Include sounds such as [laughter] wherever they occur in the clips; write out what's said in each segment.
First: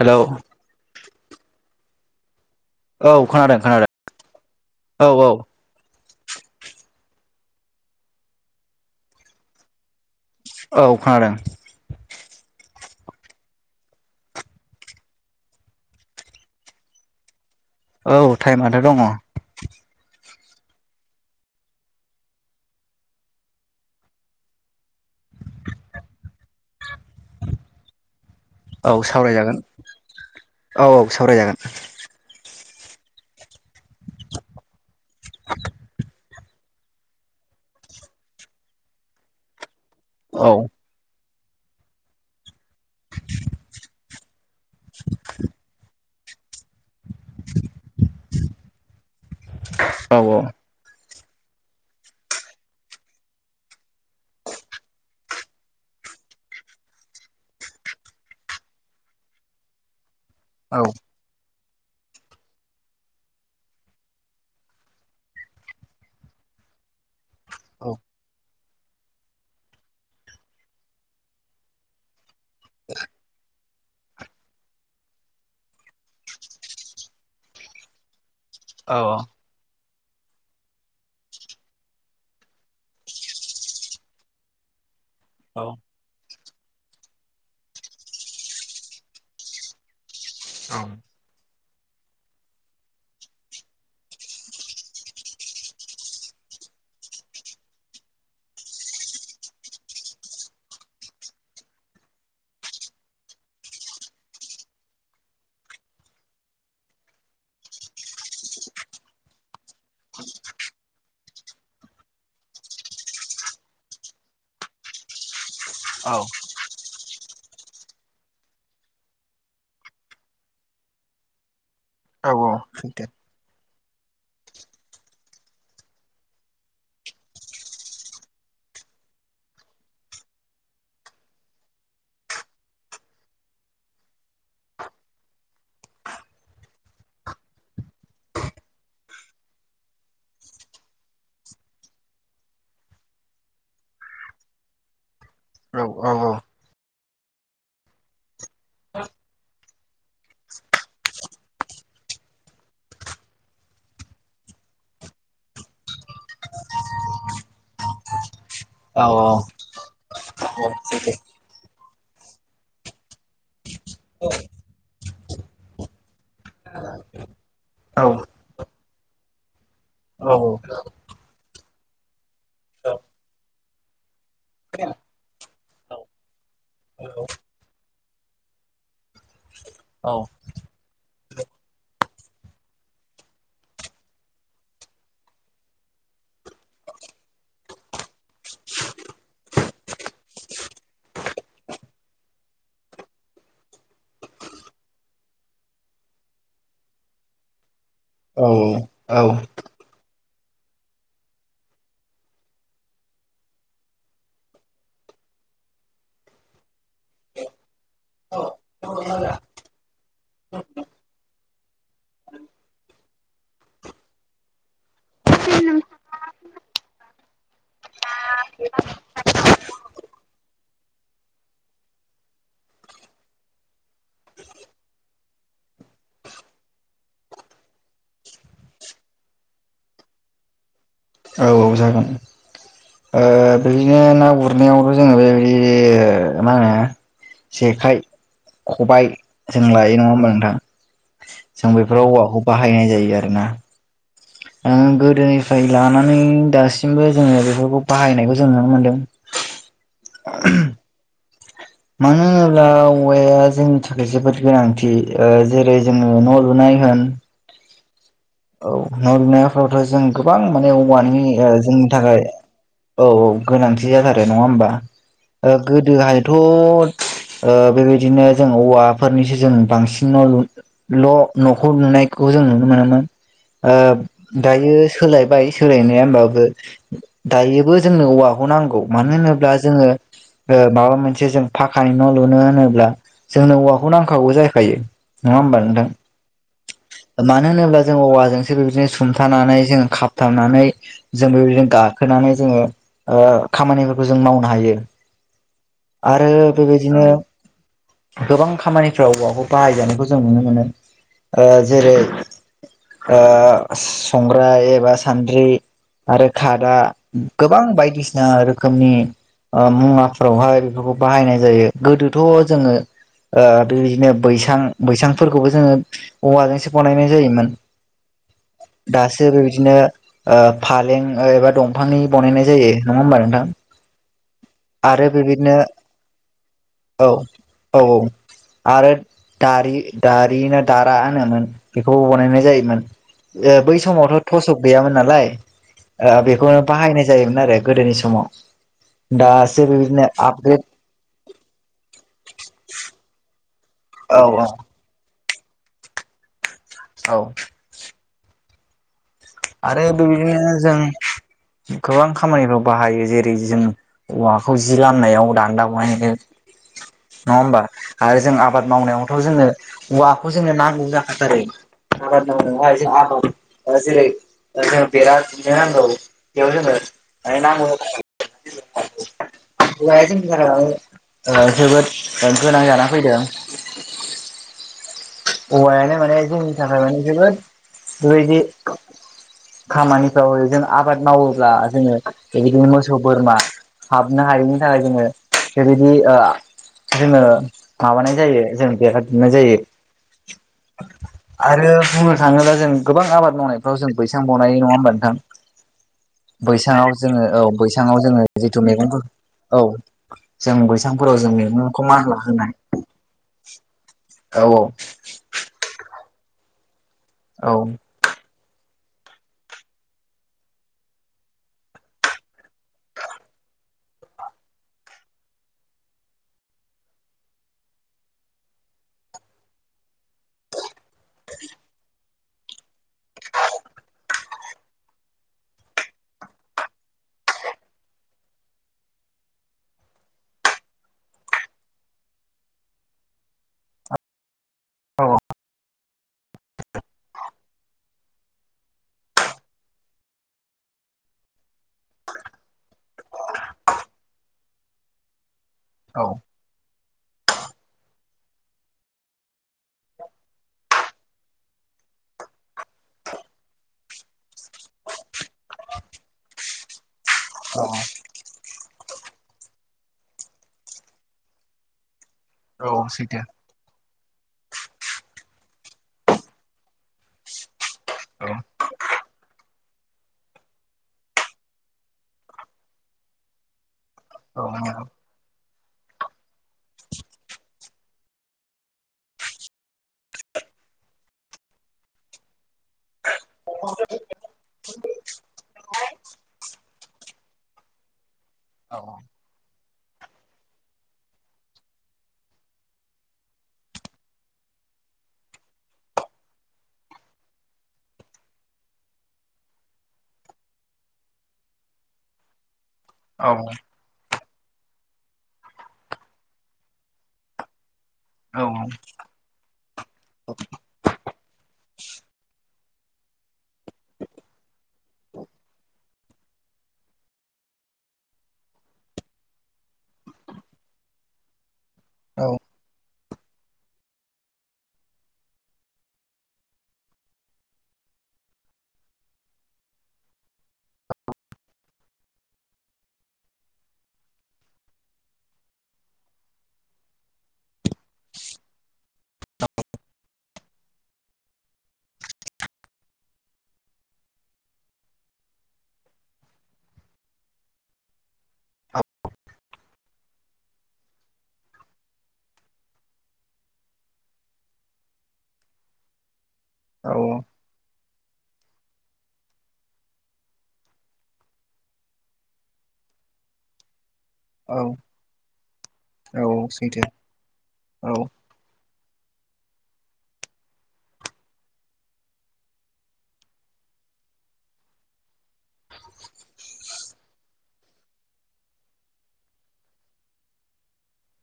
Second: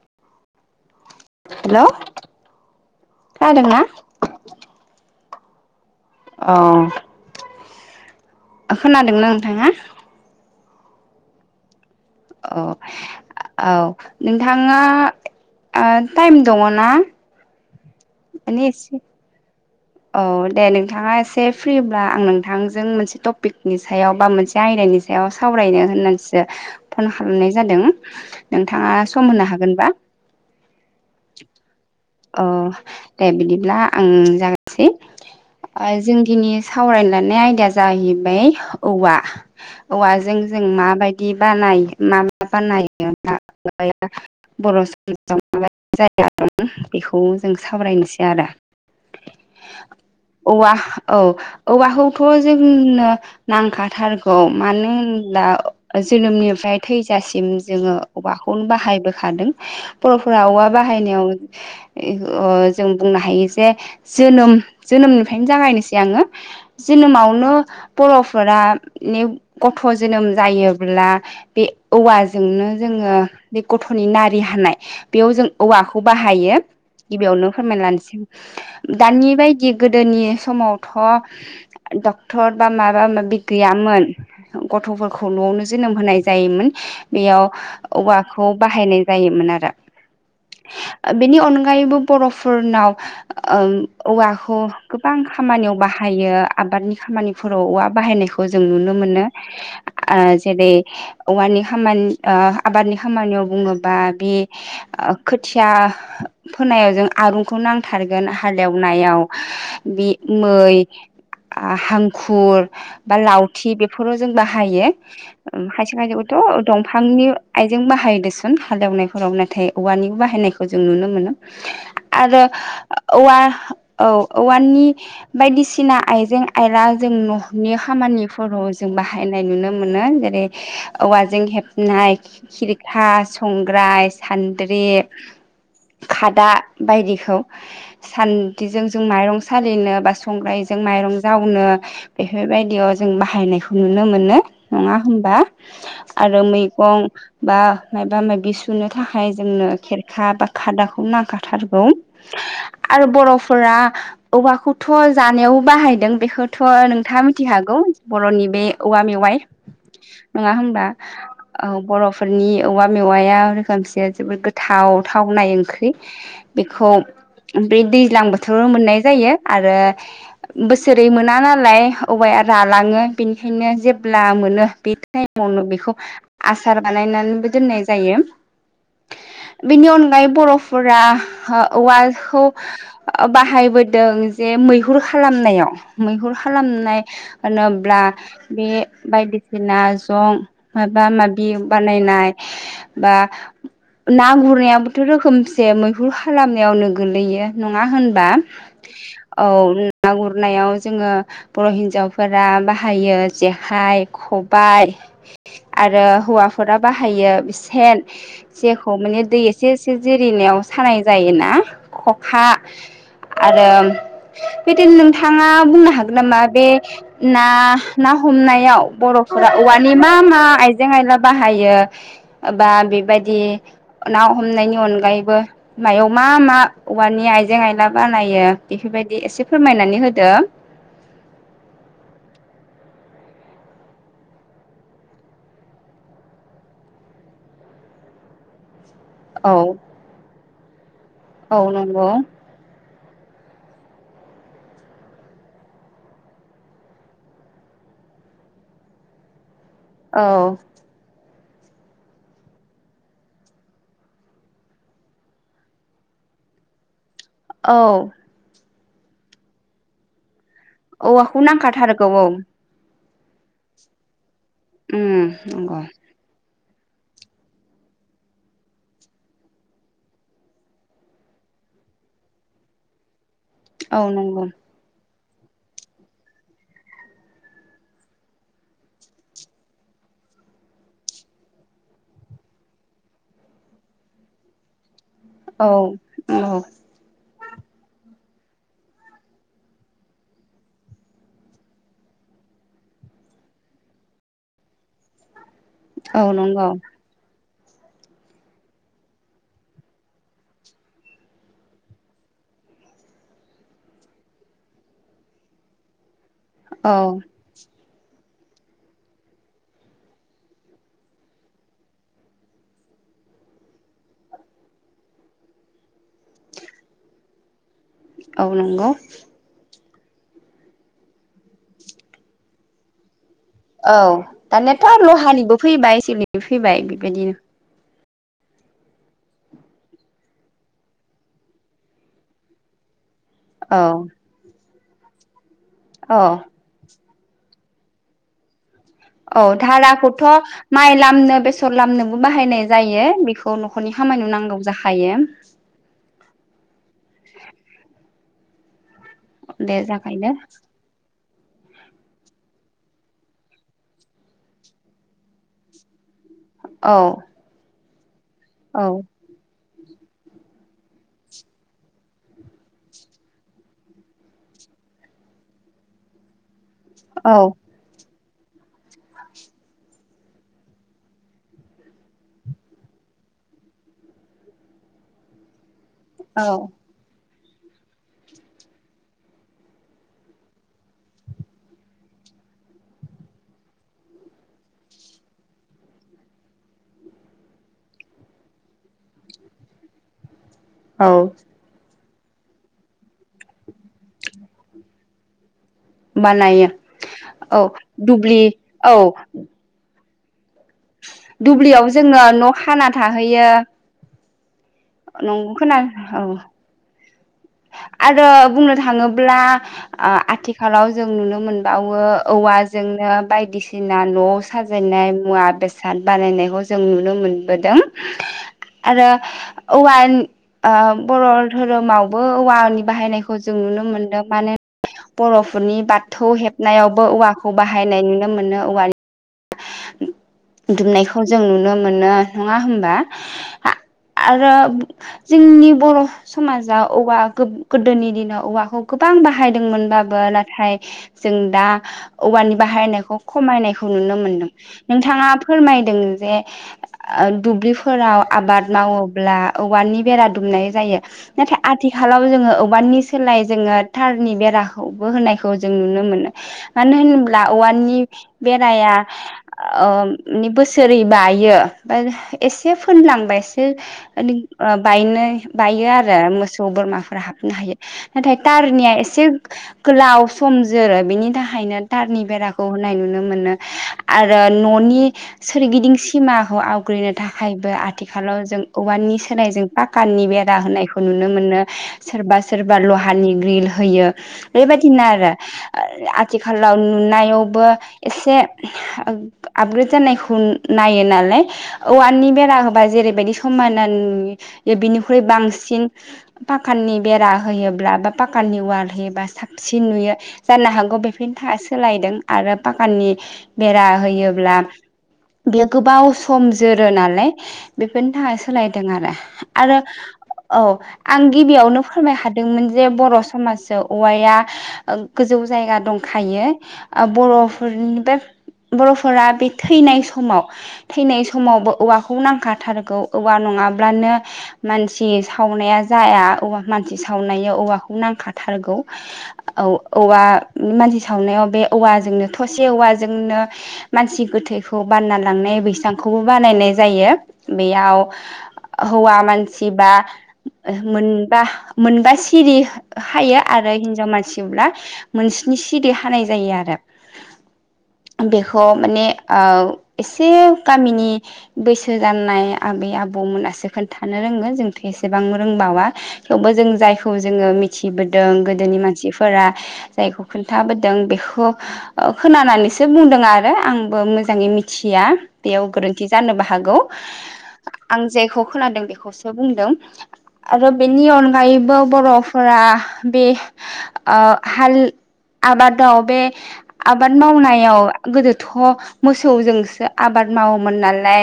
Hello hello औ खोनादों खोनादोंना खोनादों औ औ औ खोनादोंना नोंथाङा औ खोनादों अ औ नोंथाङा ओ टाइम दङना औ टाइमाथ' दङ औ दे नोंथाङा एसे फ्रिब्ला आं नोंथांजों मोनसे टपिकनि सायाव बा मोनसे आयदानि सायाव सावरायनो होननानैसो फन खालामनाय जादों औ नोंथाङा सम होनो सावरायजागोन हागोनबा? औ सावरायजागोन अ दे बिदिब्ला आंनो जागायनोसै ओ जों नि सावरायननो लायनाय आयदाया जाहैबाय औवा औवाजों औ जों माबाय दि बानाय मा मा बानाय माबा [unintelligible] [unintelligible] जाया बेखौ जों सावरायनोसै आरो औ औवा औ औवाखौथ' जोंनो नांखाथारगौ मानो होनब्ला जोनोमनिफ्राय थैजासिम जोङो औवाखौनो बाहायबोखादों बर'फोरा औवा औ बाहायनायाव जों बुंनो हायो जे जोनोम जोनोमनिफ्रायनो जागायनोसै आङो जोनोमावनो बर'फोरा ने गथ' जोनोम जायोब्ला बे औवाजोंनो जोङो बे गथ'नि नारि हानाय बेयाव जों औवाखौ बाहायो गिबियावनो फोरमाय लांनोसै औ आं औ दानि बायदि गोदोनि समावथ' डक्टर बा माबा माबि गैयामोन गथ'फोरखौ न'वावनो जोनोम होनाय जायोमोन बेयाव औवाखौ बाहायनाय जायोमोन आरो औ बेनि अनगायैबो बर'फोरनाव ओं औवाखौ गोबां खामानियाव बाहायो आबादनि खामानि फोराव औवा बाहायनायखौ जों नुनो मोनो ओ जेरै औवानि खामानि ओ आबादनि खामानियाव बुङोबा बि ओ खोथिया फोनायाव जों आरुनखौ नांथारगोन हाल एवनायाव बि मै हांखुर बा लावथि बेफोराव जों बाहायो उम खायसे खायसेखौथ' दंफांनि आइजें बाहायो देसुन हाल एवनायफोराव नाथाय औवानिबो बाहायनायखौ जों नुनो मोनो। आरो औवा औ औवानि बायदिसिना आइजें आयला जों न'नि खामानिफोराव जों बाहायनाय नुनो मोनो जेरै औवाजों हेबनाय खिरखा संग्राय सान्द्रि खादा बायदिखौ सान्द्रिजों जों माइरं सालिनो बा संग्रायजों माइरं जावनो बेफोरबायदियाव जों बाहायनायखौ नुनो मोनो नङा होमबा औ सैथो औ औ आरो औ मैगं बा मायबा मायबि सुनो थाखाय जोंनो खेरखा बा खादाखौ नागाराथारगौ आरो बर'फोरा औवाखौथ' जानायाव बाहायदों बेखौथ' नोंथाङा मिथि खागौ बर'नि बे औवा औ औ मेवाइ नंङा होमबा बर'फोरनि औवा मेवाइया रोखोमसे जोबोद गोथाव था थावनाय ओंख्रि बेखौ बे दैज्लां बोथोराव मोननाय जायो आरो बोसोरै मोना नालाय औवाया रालाङो बेनिखायनो जेब्ला मोनो बे टाइमावनो बेखौ आसार बानायनानैबो दोननाय जायो बेनि अनगायै बर'फोरा औवाखौ ओ बाहायबोदों जे मैहुर खालामनायाव मैहुर खालामनाय होनब्ला बे बायदिसिना जं माबा माबि बानायनाय बा ना गुरनाया थ' रोखोमसे मैहुर खालामनायावनो गोलैयो नंङा होनबा औ ना गुरनायाव जोंङो बर' हिन्जावफोरा बाहायो जेखाइ खबाइ आरो हौवाफोरा बाहायो सेन जेखौ माने दै एसे एसे जिरिनायाव सानाय जायोना खखा आरो बेदि नोंथांङा बुंनो हागोन नामा बे ना ना हमनायाव बर'फोरा औवानि मा मा आइजें आइला बाहायो एबा बेबायदि ना हमनायनि अनगायैबो मायाव मा मा औवानि आइजें आइला बानायो बेफोरबायदि एसे फोरमायनानै होदो औ औ जागोन बिदिनो ना गुरनायावथ' जोंङो बेबायदि मा होनो जेखाइ खबाय औ जों लायो नंङा होमबा नोंथां औ जों नंगौ बेफोराव औवाखौ बाहायनाय जायो आरो ना [inaudible] गोदोनिफ्राय लानानै दासिमबो जोङो बेफोरखौ बाहायनायखौ जों नुनो मोनदों। औ मानो होनोब्ला औवाया जोंनि थाखाय जोबोद गोनांथि जेरै जोंङो न' लुनाय होन औ औ न' बिनायफोरावथ' जों गोबां माने औवानि औवाखौ जोंनि नांखाथारगौ थाखाय औ औ औ गोनांथि जाथारो नंङा होमबा उम नंगौ गोदोहाय थ' बेबायदिनो जों औवाफोरनिसो जों बांसिन न' लु न' न'खौ लुनायखौ जों नुनो मोनोमोन औ नंगौ दायो सोलायबाय सोलायनाया होमबाबो दायोबो जोंनो औवाखौ नांगौ मानो होनोब्ला जोंङो माबा मोनसे जों फाखानि न' लुनो होनोब्ला जोंनो औवाखौ नांखागौ जाखायो नङा होमबा औ नोंथां औ मानो होनोब्ला जों औवाजोंसो बे बिदिनो सुमथानानै जों खाबथाबनानै जों बेबायदिनो गाखोनानै जोंङो ओ खामानिफोरखौ जों मावनो हायो। औ आरो नंगौ बेबायदिनो गोबां खामानिफ्राव औवाखौ बाहायजानायखौ जों नुनो मोनो। ओ जेरै ओ संग्राय एबा सान्द्रि आरो खादा औ गोबां बायदिसिना रोखोमनि मुवाफोरावहाय बेफोरखौ बाहायनाय जायो गोदोथ' जोंङो ओ बेबायदिनो बैसां बैसांफोरखौबो जोंङो औवाजोंसो बानायनाय जायोमोन औ नंगौ दासो बेबायदिनो ओ फालें एबा दंफांनि बानायनाय जायो नंङा होमबा नोंथां औ दानियाथ' आरो बेबायदिनो लहानिबो फैबाय सिलिबो फैबाय औ बेबायदिनो औ औ आरो दारि दारिना दारा फोमोन बेखौबो बनायनाय जायोमोन बै औ समावथ' थसक गैयामोन नालाय औ बेखौनो बाहायनाय जायोमोन आरो गोदोनि समाव औ दासो बेबायदिनो धाराखौथ' आपग्रेड माइ लामनो बेसर लामनोबो बाहायनाय जायो बेखौ न'खरनि औ खामानिनो नांगौ औ जाखायो औ दे आरो जाखायनो बेबायदिनो जों गोबां खामानिफ्राव बाहायो जेरै जों औवाखौ जि लामनायाव दान्दा बहायनो औ नङा होमबा आरो जों आबाद औ मावनायावथ' जोङो औवाखौ जोंनो नांगौ जाखाथारो आबादाय जों आबाद जेरै जोंनो बेरा दुमनो नांगौ औ बेयाव जोङो [inaudible] औवाया जोंनि थाखाय जोबोद गोनां जाना फैदों औवायानो माने जोंनि थाखाय औ माने जोबोद बेबायदि खामानिफ्राव जों आबाद मावोब्ला जोङो बिदिनो मोसौ बोरमा हाबनो हायैनि थाखाय जोङो बेबायदि जोङो माबानाय जायो जों बेरा दुमनाय जायो औ आरो बुंनो थाङोब्ला जों गोबां आबाद मावनायफ्राव जों बैसां बनायो नङा होमबा नोंथां बानायो बैसाङाव जोङो औ बैसाङाव जोङो जिथु औ मैगंफोर औ जों बै सांफोराव जों दुब्लियाव मैगंखौ मानला जोङो न' होनाय खाना थाहैयो औ औ नंगौ खोना औ औ आरो बुंनो थाङोब्ला आथिखालाव जों नुनो मोनबावो औवाजोंनो बायदिसिना न' साजायनाय मुवा बेसाद बानायनायखौ जों नुनो मोनबोदों आरो औवा बर' दोरोमावबो औवानि बाहायनायखौ जों नुनो मोनदों मानोना बर'फोरनि बाथौ हेबनायावबो औवाखौ बाहायनाय नुनो मोनो औवानि दुमनायखौ जों नुनो मोनो नङा होमबा आ आरो जोंनि बर' समाजाव औवा गोदोनि दिनाव औवाखौ गोबां बाहायदोंमोनबाबो नाथाय जों दा औवानि बाहायनायखौ खमायनायखौ नुनो मोनदों नोंथाङा फोरमायदों औ जे दुब्लिफोराव आबाद मावोब्ला औवानि बेरा दुमनाय जायो नाथाय आथिखालाव जोङो औवाननि सोलाय जोङो थारनि बेराखौबो होनायखौ जों नुनो मोनो मानो होनोब्ला औवानि बेराया माने बोसोरै बायो फ्राय औ एसे सैथो फोनलांबाय बायनो बायो आरो मोसौ बोरमाफोरा हाबनो हायो औ नाथाय तारनिया एसे गोलाव सम जोरो बिनि थाखायनो तारनि बेराखौ होनाय नुनो मोनो आरो औ नंगौ न'नि सोरगिदिं सिमाखौ आवग्रिनो थाखायबो आथिखालाव जों औवानि सोलायजों फाकाननि बेरा होनायखौ नुनो मोनो सोरबा सोरबा लहानि ग्रिल होयो बेबायदिनो आरो आथिखालाव नुनायावबो एसे औ आपग्रेड जानायखौ नायो नालाय औवाननि बेरा होबा जेरैबायदि समायना बिनिख्रुइ बांसिन पाकानि बेरा होयोब्ला बा पाकानि अवाल होयोबा साबसिन नुयो जानो हागौ बेफोरनि थाखाय सोलायदों आरो फाखानि औ बेरा होयोब्ला बेयो गोबाव सम जोरो नालाय बेफोरनि थाखाय सोलायदों आरो आरो औ आं गिबियावनो फोरमाय खादोंमोन जे बर' समाजाव औवाया ओं गोजौ जायगा दंखायो ओ बर'फोरनि बे बर'फोरा बे थैनाय समाव थैनाय समावबो औवाखौ नांखाथारगौ औवा नङाब्लानो मानसि सावनाया जाया औवा मानसि सावनायाव औवाखौ नांखाथारगौ। औ औवा मानसि सावनायाव बे औवाजोंनो थसे औवाजोंनो मानसि गोथैखौ बानना लांनाय बैसांखौबो बानायनाय जायो बेयाव हौवा मानसि बा मोनबा मोनबा सिरि खायो आरो हिनजाव मानसिब्ला मोनस्नि सिरि खानाय जायो आरो। बेखौ माने औ एसे गामिनि बैसो जानाय आबै आबौमोनासो खोनथानो रोङो जोंथ' एसेबां रोंबावा थेवबो जों औ जायखौ जोङो मिथिबोदों गोदोनि मानसिफोरा जायखौ खोन्थाबोदों बेखौ ओ खोनानानैसो बुंदों आरो आंबो मोजां मोजाङै औ मिथिया बेयाव गोरोन्थि जानोबो औ हागौ सैथो औ आं जेखौ खोनादों बेखौसो बुंदों आरो बेनि अनगायैबो बर'फोरा बे ओ हाल आबादाव बे आबाद मावनाय याव गोदोथ' मोसौजोंसो आबाद मावोमोन नालाय।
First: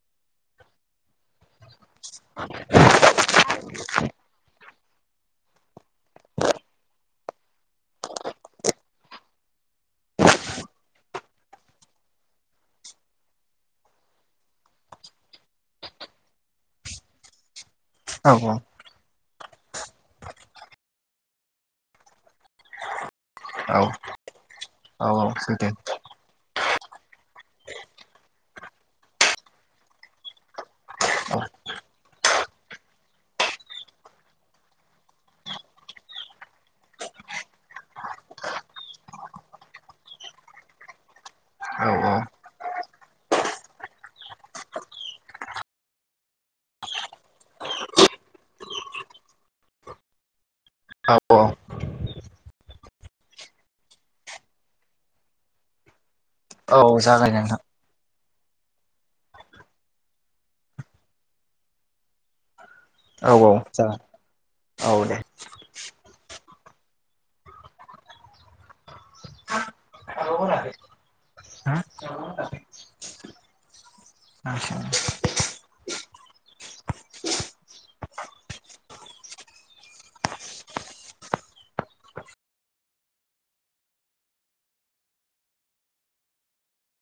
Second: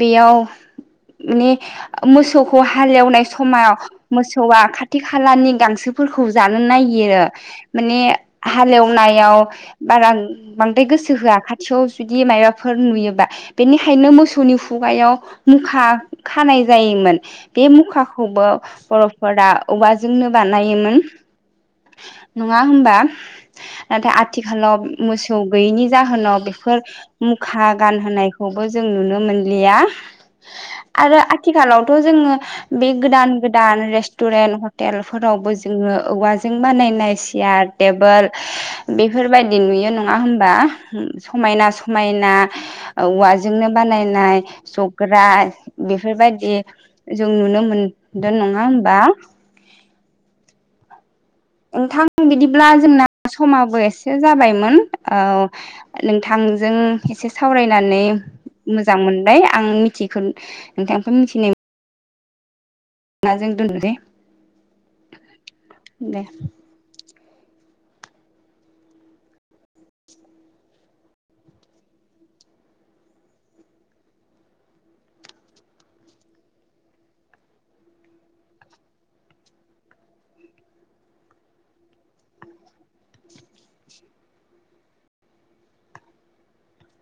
बेयाव माने मोसौखौ हाल एवनाय समायाव मोसौआ खाथि खालानि गांसोफोरखौ जानो नागिरो। माने हाल एवनायाव बारा बांद्राय गोसो होया खाथियाव जुदि मायबाफोर नुयोबा बेनिखायनो मोसौनि खुगायाव मुखा खानाय जायोमोन बे मुखा औ खौबो औ बर' फोरा औवाजोंनो बानायोमोन नङा होमबा? औ नाथाय आथिखालाव औ मोसौ सैथो गैयिनि जाहोनाव बेफोर मुखा गानहोनायखौबो जों नुनो मोनलिया आरो औ आथिखालावथ' जोङो बे गोदान गोदान रेस्टुरेन्ट हटेलफोरावबो जोङो औवाजों बानायनाय सियार टेबोल बेफोरबायदि नुयो नङा होनबा समायना औ औ समायना औवाजोंनो बानायनाय जग्रा बेफोरबायदि जों नुनो मोनदो नङा होमबा? औ औ नोंथां बिदिब्ला जोंना समाबो एसे जाबायमोन औ नोंथां जों औ एसे जागाय नोंथां सावरायनानै मोजां मोनबाय आं मिथियिखो नोंथांनिफ्राय मिथिनाय औ बिदिब्ला जों औ दोन्थ'नोसै जागोन दे औ दे